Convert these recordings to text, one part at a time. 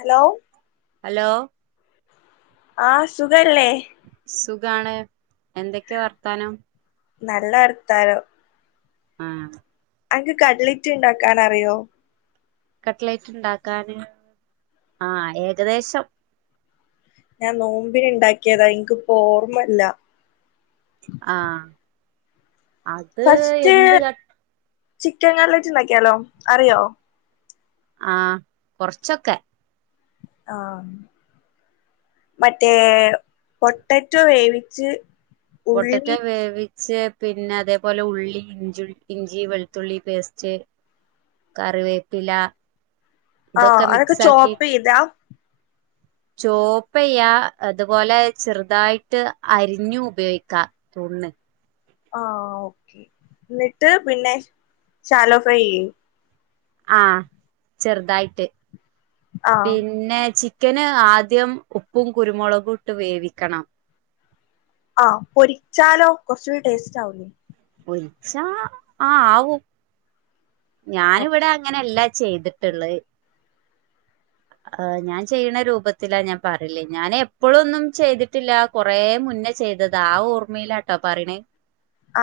Hello hello ആഹ് സുഖല്ലേ സുഖാണ് എന്തൊക്കെ വർത്താനം നല്ല വർത്താനം ആഹ് അനക് കട്ലൈറ്റ് ഇണ്ടാക്കാൻ അറിയോ കട്ട്ലൈറ്റ് ഇണ്ടാക്കാന് ആ ഏകദേശം ഞാൻ നോമ്പിന് ഇണ്ടാക്കിയതാ എൻക്കിപ്പോ ഓർമ്മില്ല ആഹ് അത് ഫസ്റ്റ് എന്ത് ക ചിക്കൻ കട്ലൈറ്റ് ഇണ്ടാക്കിയാലോ അറിയോ ആ കൊറച്ചൊക്കെ ആഹ് മറ്റേ പൊട്ടറ്റോ വേവിച്ച് പൊട്ടറ്റോ ഉള്ളി വേവി പിന്നെ അതേപോലെ ഉള്ളി ഇഞ്ചി ഇഞ്ചി വെളുത്തുള്ളി പേസ്റ്റ് കറിവേപ്പില ആഹ് ഇതൊക്കെ അതൊക്കെ മിക്സ് ചോപ്പ് ആക്കിട്ട് ചെയ്താ ചോപ്പെയ്യാ അതുപോലെ ചെറുതായിട്ട് അരിഞ്ഞു ഉപയോഗിക്ക തോന്നേ ആ ഓക്കെ എന്നിട്ട് പിന്നെ ശാലോ ഫ്രൈ ചെയ്യും ആഹ് ചെറുതായിട്ട് ആഹ് പിന്നെ ചി ക്കന് ആദ്യം ഉപ്പും കുരുമുളകും ഇട്ട് വേവിക്കണം ആഹ് പൊരിച്ചാലോ കുറച്ചൂടി ടേസ്റ്റ് ആവീലേ പൊരിച്ചാ ആഹ് ആവും ഞാനിവിടെ ഓക്കെ അങ്ങനെ അല്ല ചെയ്തിട്ടുള്ളത് ഞാൻ ചെയ്യണ രൂപത്തിലാ ഞാൻ പറലേ ഞാൻ എപ്പോഴൊന്നും ചെയ്തിട്ടില്ല കൊറേ മുന്ന ചെയ്തതാ ആ ഓർമ്മയിലാട്ടോ പറീണ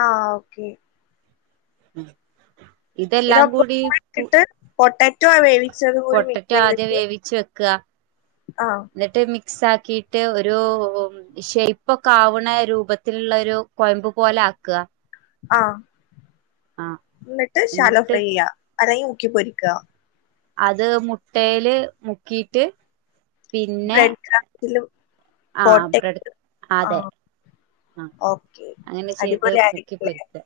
ആഹ് ഓക്കെ ഉം ഇതെല്ലാം കൂടി ട്ടിട്ട് പൊട്ടറ്റൊ വേവിച്ചത് കൂടി മിക് പൊട്ടറ്റോ ആദ്യം ചെയ്തിട്ട് ആഹ് ന്നിട്ട് മിക്സാക്കിട്ട് ഒരൂ ഒ ഇ ഷെയ്പ്പൊക്കാവ്‌ണെ രൂപത്തില്ള്ളരു കൊയമ്പ് പോലാക്ക ആഹ് ന്ന്ട്ട് ശാലൊ എന്നിട്ട് ഫ്രൈയെയ്യ അലെങ്കി മുക്കി പൊരിക്ക അത് മുട്ടേല് മുക്കീട്ട് പിന്നെ ബ്രെഡ് ക്രാഫ്റ്റിലും ആഹ് കോട്ടയും ബ്രഡ് അതെ ആഹ് അ ഓക്കെ അങ്ങനെ ചെയ്ത് അടിപൊളി മുക്കി പൊരിക്ക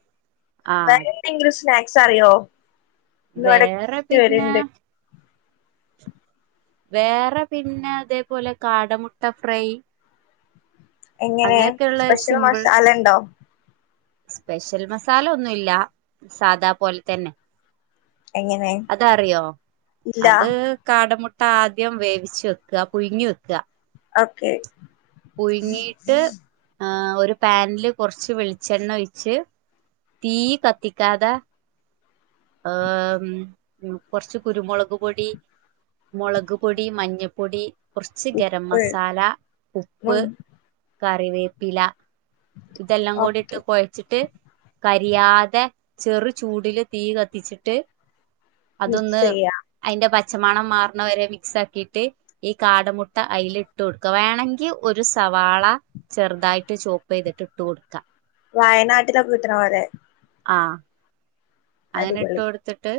ആത് ന്തെങ്കിലും സ്നാക്സറിയോ? ന്ന് ‌വിടെ വേറെ റ്റ് പിന്നെ വര്ണ്ട് വേറെ പിന്ന തേ പോലെ കാടമുട്ട ഫ്രൈ എങ്ങനെ? അങ്ങനെയൊക്കെയുള്ള സ്പെഷൽ മഷാല ണ്ടോ? സ്പെഷൽ മസാല ഒന്നുല്ല സാദാ പോൽ തന്നെ എങ്ങനെ അതറിയോ? ഇല്ല അത് കാടമുട്ട ആദ്യം വേവിച്ച് വെക്ക പുഴുങ്ങി വെക്ക ഓക്കെ പുഴ്ങ്ങീട്ട് അ ഒരു പാൻല് കൊർച്ച് വെൾച്ചെണ്ണൊയിച്ച് തീ കത്തിക്കാതാ ആഹ് ഉം കൊർച്ച് കുരുമുളക് പൊടി മൊളക് പൊടി മഞ്ഞപ്പൊടി കൊർച്ച് ഗരം ഉപ്പ് മസാല ഉപ്പ് ഉം കറിവേപ്പില ഇതെല്ലം കൂടിട്ട് ഓക്കെ കൊയച്ചിട്ട് കരിയാതെ ചെറു ചൂടില് തീ കത്തിച്ചിട്ട് മിക്സ് അതൊന്ന് ചെയ്യാ അയിന്റെ പച്ചമണം മാർണവരെ മിക്സാക്കീട്ട് ഈ കാടമുട്ട അയില്ട്ടൊടുക്ക വേണെങ്കി ഒരു സവാള ചെർതായിട്ട് ചോ പ്പെയ്തിട്ട് ട്ട് കൊടുക്ക വയനാട്ടിലൊക്ക്ട്ട്ണ പോലെ ആഹ് അങ്ങനെ ട്ട് അടിപൊളി കൊട്ത്ത്ട്ട്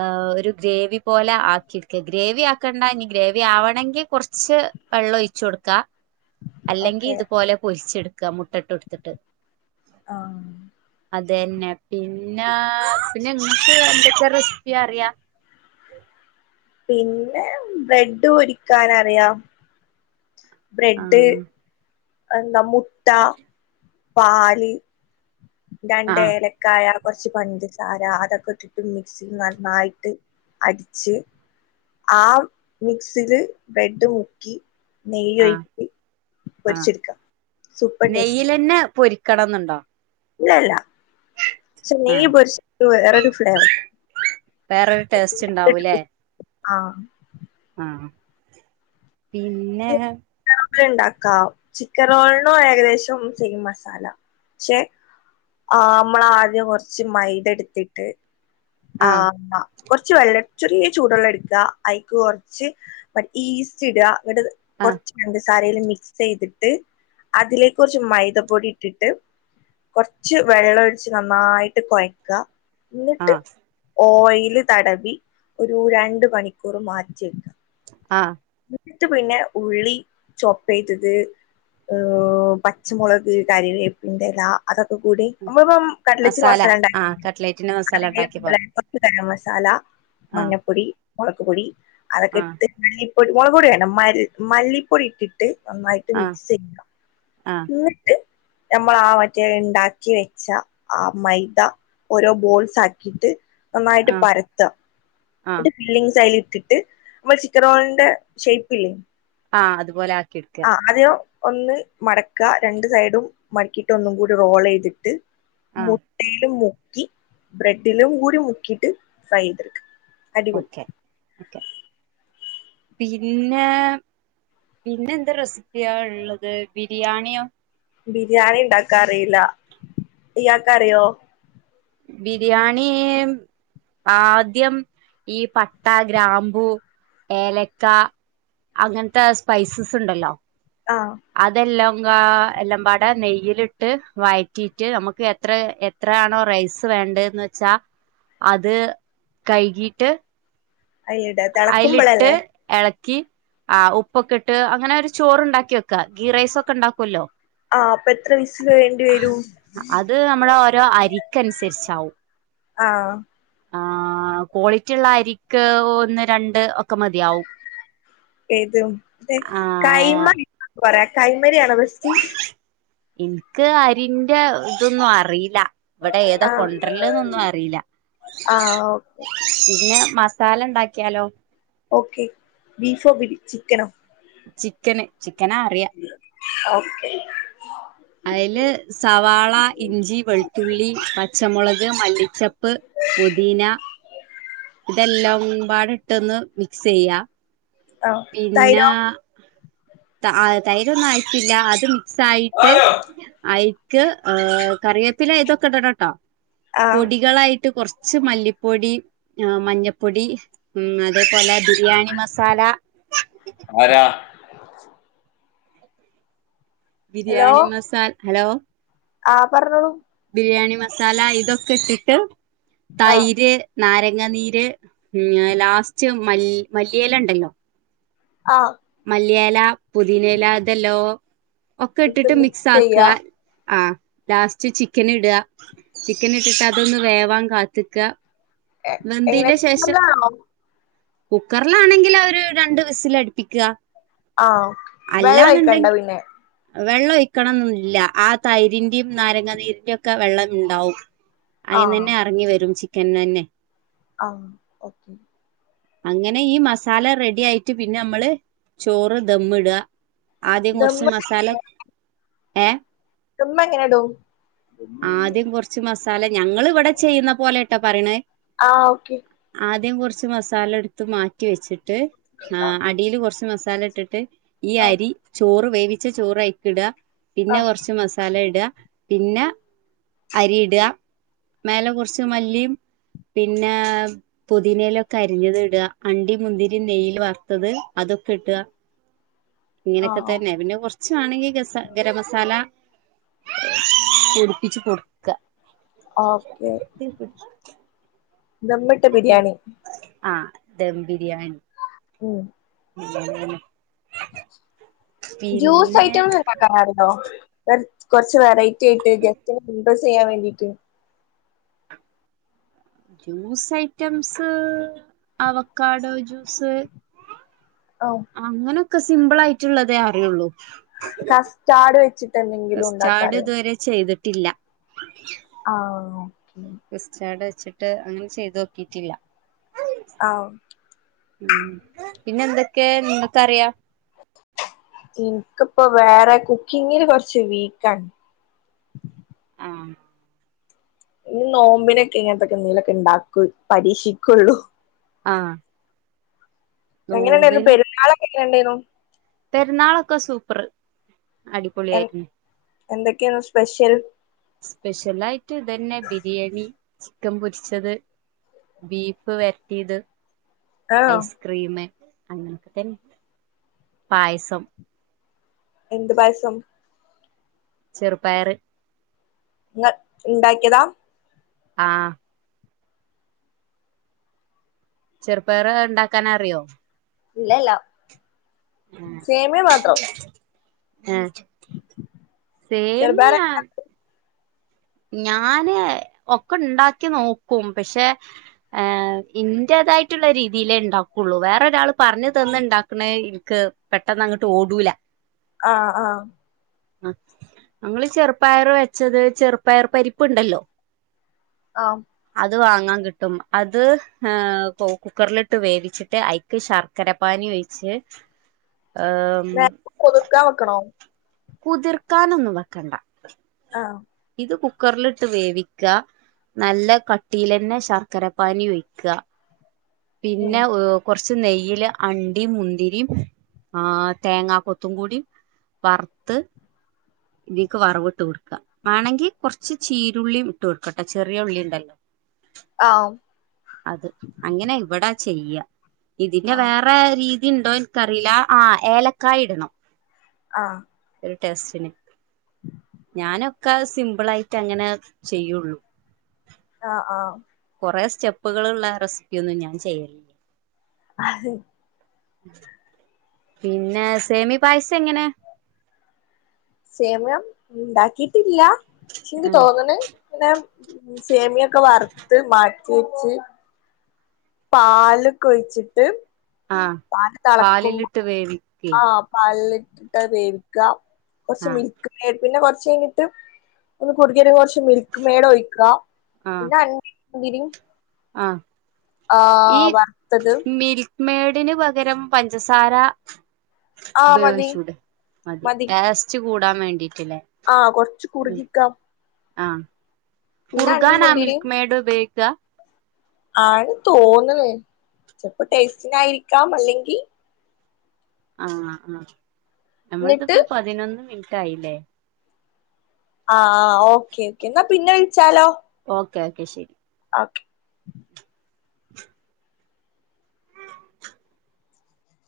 ഏ ഒരു ഗ്രേവി പോലെ ആക്കിടുക്ക ഗ്രേവി ആക്കണ്ട ഇനി ഗ്രേവി ആവണെങ്കി കൊർച്ച് വെള്ളൊയിച്ചൊടുക്കാ അല്ലെങ്കി ഓക്കെ തുപോലെ പൊരി ച്ചെടുക്ക മുട്ടട്ടൊട്ത്തിട്ട് ആഹ് അതന്നെ പിന്നാ പിന്നെ ങ്ങക്ക് ന്തൊക്കെ റെസിപ്പി അറിയാ? പിന്നെ ബ്രെഡ് പൊരിക്കാാനറിയാം ബ്രെഡ് ആഹ് എന്താ മുട്ട പാല് ആഹ് രണ്ടേല ക്കായ കൊർച്ച് പഞ്ചസാര അതൊക്കെട്ടിട്ട് മിക്സിൽ നന്നായിട്ട് അടിച്ച് ആ മിക്സില് ബെഡ് മുക്കി ആഹ് നെയ്യൊയ്ച് പൊരിച്ചെടുക്കാ സൂപ്പർ ടേസ്റ്റി പിന്നെ പൊരി ക്കണന്നുണ്ടോ? ല്ലല്ല ക്ഷെ ആഹ് നെയ്യ് പൊരിച്ച വേറൊരു ഫ്ലേവ വേറൊരു ടേസ്റ്റ് ണ്ടാവൂലേ? ആഹ് ആഹ് പിന്നെ ഒക്കെണ്ടാക്കാം ചിക്കൻ റോളിനോ ഏകദേശം സെയിം മസാല ക്ഷെ ആഹ് മ്മളാദ്യം കൊർച്ച് മൈദെടുത്തിട്ട് ആഹ് അ കൊർച്ച് വെള്ള ചെറിയ ചൂടുെള്ളടുക്ക അയിക്ക് കൊർച്ച് പടി ഈസ്റ്റ് ട ന്ന്ട്ട് ആഹ് കൊർച്ച് [unintelligible] കറീല് മിക്സെയ്തിട്ട് അതിലേക്കൊർച്ച് മൈദ പൊടിട്ടിട്ട് കുറച്ച് വെള്ളം ഒഴച്ച് നന്നായിട്ട് കൊഴക്ക എന്നിട്ട് ആഹ് ഓയില് തടവി ഒരു രണ്ട് മണിക്കൂർ മാറ്റി വെക്ക ആഹ് ഇട്ട പിന്നെ ഉള്ളി ചൊപ്പ ചെയ്തത് പച്ചമുളക് കറിവേപ്പിന്റെ ഇല അതൊക്കെ കൂടി നമ്മളിപ്പം കടലച്ചി മസാല ആഹ് ഉണ്ടാക്ക കട്ട്ലേറ്റിന്റെ മസാല ഉണ്ടാക്കിയ അതല പോലെ കരം മസാല ആഹ് മഞ്ഞപ്പൊടി മുളക് പൊടി അതൊക്കെ ആഹ് കുരു മുളക് പൊടി മ മല്ലിപ്പൊടി ഇട്ടിട്ട് നന്നായിട്ട് ആഹ് മിക്സ് ചെയ്യുക ആഹ് ന്നിട്ട് നമ്മള് ആഹ് മറ്റേണ്ടാക്കി വെച്ച ആഹ് മൈദ ഓരോ ബോൾസാക്കിയിട്ട് നന്നായിട്ട് ആഹ് പരത്താ ആഹ് ന്ന്ട്ട് ഫില്ലിങ്സ് അയില് ഇട്ടിട്ട് നമ്മളൊരു ചിക്കൻറോളിന്റെ ഷേ്പ് ഇല്ലേ ആഹ് അതുപോല ആക്കിടുക്ക് ആദ്യം ഒന്ന് മടക്കാ രണ്ട് സൈഡും മടക്കിയിട്ട് ഒന്നും കൂടി റോള്യ്തിട്ട് ആഹ് മുട്ടയ്ല് മുക്കി ബ്രെഡിലും കൂടി മുക്കിട്ട് ഫ്രൈയ്തടുക്ക ഓക്കെ ഓക്കെ പിന്നെ പിന്നെ എന്ത്‌ റെസിപ്പിയാ ഒള്ളത് ബിരിയാണിയോ ബിരിയാണി ഇണ്ടാക്കാൻ അറിയില്ല ഇയാക്കറിയോ ബിരിയാണീ ആദ്യം ഈ പട്ട ഗ്രാമ്പൂ ഏലക്ക അങ്ങൻത്തെ സ്പൈസസ് ഉണ്ടല്ലോ ആഹ് അതെല്ലാം ഗാ എല്ലാം പാടെ നെയിലിട്ട് വയറ്റിയിറ്റ് നമക്ക് എത്ര എ ത്രയാണോ റൈസ് വേണ്ട്ന്ന് വെച്ചാ അത് കൈകിട്ട് [unintelligible] അയിലിട്ട് എളക്കി ആഹ് ഉപ്പൊക്കട്ട് അങ്ങനെ ഒരു ചോറ് ണ്ടാക്കി വെക്കാ ഗീ റൈസ് ഒക്കെ ണ്ടാക്കുല്ലോ ആഹ് അപ്പൊ എത്ര വിസില് വേണ്ടി വരും അത് നമ്മളെ ഓരോ അരിക്ക് അനുസരിച്ചാവും ആഹ് ആഹ് ക്വാളിറ്റിള്ള അരിക്ക് ഒന്ന് രണ്ട് ഒക്കെ മതിയാവും ഏത് ഒത്തെ ആ കൈമ [unintelligible] പറയാ കൈമരി ആണോ ബസ്റ്റ് ഇൻക് അരിന്റെ ഹ് ഇതൊന്നും അറിയില്ല ഇവ്ടെ ഏതാ ആഹ് കൊണ്ടര്ല്ന്നൊന്നും അറിയില്ല ആഹ് ഓക്കെ പിന്നെ മസാലണ്ടക്കിയാലോ ഓക്കെ ബീഫോ ബി ചിക്കനോ ചിക്കന് ചിക്കനാ അറിയ ഓക്കെ അയ്ല് സവാള ഇഞ്ചി വെൾത്തുള്ളി പച്ചമുളക് മല്ലിച്ചപ്പ് പൊതിനാ തെല്ലാം പാടെട്ടൊന്ന് മിക്സേയ്യാ ആഹ് പിന്നെ തൈരോ ത അഹ് തൈരൊന്നും ആയിട്ടില്ല അത് മിക്സായിട്ട് ആയി യിക്ക് ആഹ് കറിവേപ്പില ഇതൊക്കെ ഇടണട്ടൊ ആഹ് പൊടികളായിട്ട് കുറ കുറച്ച് മല്ലിപ്പൊടി ഹ് മഞ്ഞപ്പൊടി ഉഹ്മ് അതേപോലെ ബിരിയാണി മസാല ആരാ ഹലോ ബിരിയാണി മസാൽ ഹലോ ആഹ് പറഞ്ഞോളൂ ബിരിയാണി മസാല ഇതൊക്കെ ഇട്ടിട്ട് ആഹ് തൈര് നാരങ്ങ നീര് ഉഹ്മ് ലാസ്റ്റ് മല്ലി മല്ലിയെല ണ്ടല്ലോ ആഹ് മല്ലിയല പുതിനെല ഇതെല്ലോ ഒക്കെ ഇട്ട് ഇട്ടിട്ട് മിക്സ് ചെയ്യാ ആക്കാ ആഹ് ലാസ്റ്റ് ചിക്കന് ഇടാ ചിക്കന് ഇട്ടിട്ട് അതൊന്ന് വേവാൻ കാത്ത്‌ക്കാ എങ്ങനെ വന്തയ്ന്റെ ശേഷം കുക്കറിലാണോ കുക്കറിലാണെങ്കിൽ അഹ് ഒര് രണ്ട് വിസല് അടിപ്പിക്കാ ആഹ് വെള്ളം ഒഴിക്കണ്ട പിന്നെ വെള്ളം ഒഴിക്കണംന്നില്ല ആഹ് തൈരിന്റിം നാരങ്ങനീരിന്റി ഒക്കെ വെള്ളം ഇണ്ടാവും ആഹ് അയിനന്നെ എറങ്ങി വരും ചിക്കന്ന്നന്നെ ആഹ് ഓക്കെ അങ്ങനെ ഈ മസാല റെഡിയായിട്ട് പിന്നെ നമ്മള് ചോറ് ദമ്മ് ഇടാ ആദ്യം കുറച്ച് ദമ്മ് മസാല ഏഹ് ദമ്മ്ങ്ങനെടും ആദ്യം കൊറച്ച് മസാല ഞങ്ങള് ഇവിടെ ചെയ്യുന്ന പോലെട്ടോ പറിണേ ആഹ് ഓക്കെ ആദ്യം കൊർച്ച് മസാലെട്ത്ത് മാറ്റി വെച്ചിട്ട് ആ ആഹ് അടീല് കൊറച്ച് മസാലട്ടിട്ട് ഈ ആഹ് അരി ചോറ് വേവിച്ച ചോറൈൽക്കിട പിന്നെ ആഹ് കൊറച്ച് മസാലെട പിന്ന അരിയിട മേലെ കൊറച്ച് മല്ലിയും പിന്നെ പുതിനേയിലൊക്കെ അരിഞ്ഞത്ട അണ്ടീം മുന്തിരീം നെയ്യില് വറുത്തത് അതൊക്കെ ഇട ഇങ്ങനെക്കെ ആഹ് തന്നെ പിന്നെകൊർ കുച്ച ആണെങ്കി ഗസ ഗരമസാല പൊടിപ്പിച്ച് കൊടുക്ക ഓക്കെ [unintelligible] ദമ്മിട്ട ബിരിയാണി ആഹ് ദം ബിരിയാണി ഉം [unintelligible] ജ്യൂസ് പിന്നെ ഐറ്റംസ്ണ്ടാക്കാനറിയോ കൊറ കൊറച്ച് വെറൈറ്റ്യായിട്ട് ഗസ്റ്റ്നെ ഇപ്പ ചെയ്യാൻ വേണ്ടിട്ട് ജ്യൂസ് ഐറ്റംസ് അവക്കാഡോ ജ്യൂസ് ഓ അങ്ങനൊക്കെ സിമ്പിളായിറ്റ്ള്ളതേ അറിയൊള്ളൂ കസ്റ്റാർഡ് വെച്ചിട്ട് എന്തെങ്കിലും കസ്റ്റാർഡ് ഉണ്ടാക്കാറ്‌യോ? ഇതുവരെ ചെയ്തിട്ടില്ല ആഹ് ഓക്കെ കസ്റ്റാട് വെച്ചിട്ട് അങ്ങനെ ചെയ്തോക്കീറ്റില്ല ആഹ് ഉം പിന്നെന്തൊക്കെ നിങ്ങക്കറിയാം ഇൻക്കിപ്പൊ വേറെ കുക്കിങ്ങില് കൊറച്ച് വീക്കാണ് ആഹ് ഇനി നോമ്പിനൊക്കെ ഇങ്ങൻത്തൊക്കെ എന്തേലൊക്കെണ്ടാക്കൊളൂ പരീക്ഷിക്കുള്ളു ആഹ് എങ്ങനെണ്ടെയ്ന്നു നോമ്പിന് പെരുന്നാളൊക്കെ എങ്ങനെണ്ടെയ്ന്നു? പെരുന്നാളൊക്കെ സൂപ്പർ എ അടിപൊളിയായിരുന്നു എന്തൊക്കെയാണ് സ്പെഷ്യൽ? സ്പെഷ്യലായിറ്റ് ഇതന്നെ ബിരിയാണി ചിക്കംപൊരിച്ചത് ബീഫ് വരട്ടിയത് ആഹ് ഐസ്ക്രീം അങ്ങനൊക്കതന്നെ പായസം എന്ത് പായസം? ചെറുപയറ് ങ്ങ ഇണ്ടാക്കിയേതാ? ആഹ് ചെറുപയറ് ഇണ്ടാക്കാനറ്‌യോ? ഇല്ലേല്ല സേമിയ മാത്രം ഏഹ് ചെറുപയർ സേമിയാ ഞാന് ഒക്കെണ്ടാക്കി നോക്കും പക്ഷെ ഇന്റേതായിട്ടുള്ള രീതിയിലേണ്ടാക്കുള്ളു വേറൊരാള് പറഞ്ഞു തന്ന്ണ്ടാക്ക്ണേ ഇൻക്ക് പെട്ടെന്നങ്ങട്ട് ഓടൂല ആഹ് ആഹ് അഹ് ഞങ്ങള് ചെറുപയർ വെച്ചത് ചെറു ചെറുപയർപരിപ്പ്ണ്ടല്ലോ ഒഹ് അത് വാങ്ങാൻ കിട്ടും അത് ഹ് കുക്കറിലിട്ട് വേവിച്ചിട്ട് അയ്യ് ക്ക് ശർക്കര പാനി ഒഴിച്ച് ഹ് നേർത്തെ കുതിർക്കാൻ വെക്കണോ കുതിർക്കാനൊന്നും വെക്കണ്ട ആഹ് ഇത് കുക്കറിലിട്ട് വേവിക്ക നല്ല കട്ടീലെന്നെ ശർക്കര പാനി ഒയ്ക്കാ ഉം പിന്നെ ഹ് കൊറച്ച് ച് നെയ്യ്ല് അണ്ടി മുന്തിരിം ആഹ് തേങ്ങ കൊത്തും കൂടി വറ് ത്ത് ഇതീക്ക് വറവ് ഇട്ട് കൊടുക്കാ വാണങ്കി കൊറച്ച് ചീരുള്ളി ഇട്ട് കൊടുക്കട്ടെ ചെറിയ ഉള്ളി ഇണ്ടല്ലോ ആം അത് അങ്ങനെ ഇവിടാ ചെയ്യാ ഇതിന്റെ ആഹ് വേറെ റെ രീതി ഇണ്ടോ ഇൻക്കറീലാ ആ ഏലക്കായി ഇടണം ആഹ് ഒരു ടെസ്റ്റിന് ഞാനൊക്കെ സിമ്പ്ളായിറ്റ അങ്ങനെ ചെയ്യുള്ളൂ ആഹ് ആഹ് കുറേ സ്റ്റെപ്പുകള്ള്ള റെസ്പ്പി ഒന്നും ഞാൻ ചെയ്യലില്ല അഹ് പിന്നെ സേമിയ പായസം എങ്ങനെ സേമിയം ഇണ്ടാക്കിട്ടില്ല ശ് ഇൻക് ആ തോന്ണ് ഇങ്ങനെ സേമിയം ഒക്കെ വറുത്ത് മാറ്റി വെച്ച് പാല് കൊഴിച്ചിട്ട് ആ പാല് തെളക്കുമ്പോ പാലിലിട്ട് വേവിക്കേ ആഹ് പാൽ ലിട്ട്ട്ടാ വേവിക്കാ കൊറച്ച് ആ മിൽക്ക് പിന്നെ കൊറച്ചയ്ഞ്ഞിട്ട് ഒന്ന് കുറികിവെരാൻ കൊറച്ച് മിൽ ക്ക് മേട് ഒഴിക്കാ പിന്നെ അണ്ടി മുന്തിരി ആഹ് ഈ വറുത്തത് മിൽക്ക് മേടിന് പകരം പഞ്ചസാര ആഹ് മതി ഉപയോഗിച്ചൂടെ മതി ടേസ്റ്റ് കൂടാവേണ്ടിട്ടില്ലേ ആഹ് കൊറച്ച് കുറുകിക്കാം ആഹ് പിന്നെ അണ്ടിം കുർഗാനാ മുന്തിരിയും മിൽക്ക് മേട് ഉപയോഗിക്കാ ആണ് തോണ്ന് ചെലപ്പോ ടേസ്റ്റിനായിരിക്കാം അല്ലെങ്കി ആ ആ ന്നിട്ട് നഞമ്മളതിപ്പോ പതിനൊന്ന് മിനിറ്റ് ആയില്ലേ ആ ഓക്കേ ഓക്കേ എന്നാ പിന്നെ വിളിച്ചാലോ ഓക്കേ ഓക്കെ ശരി ഓക്കെ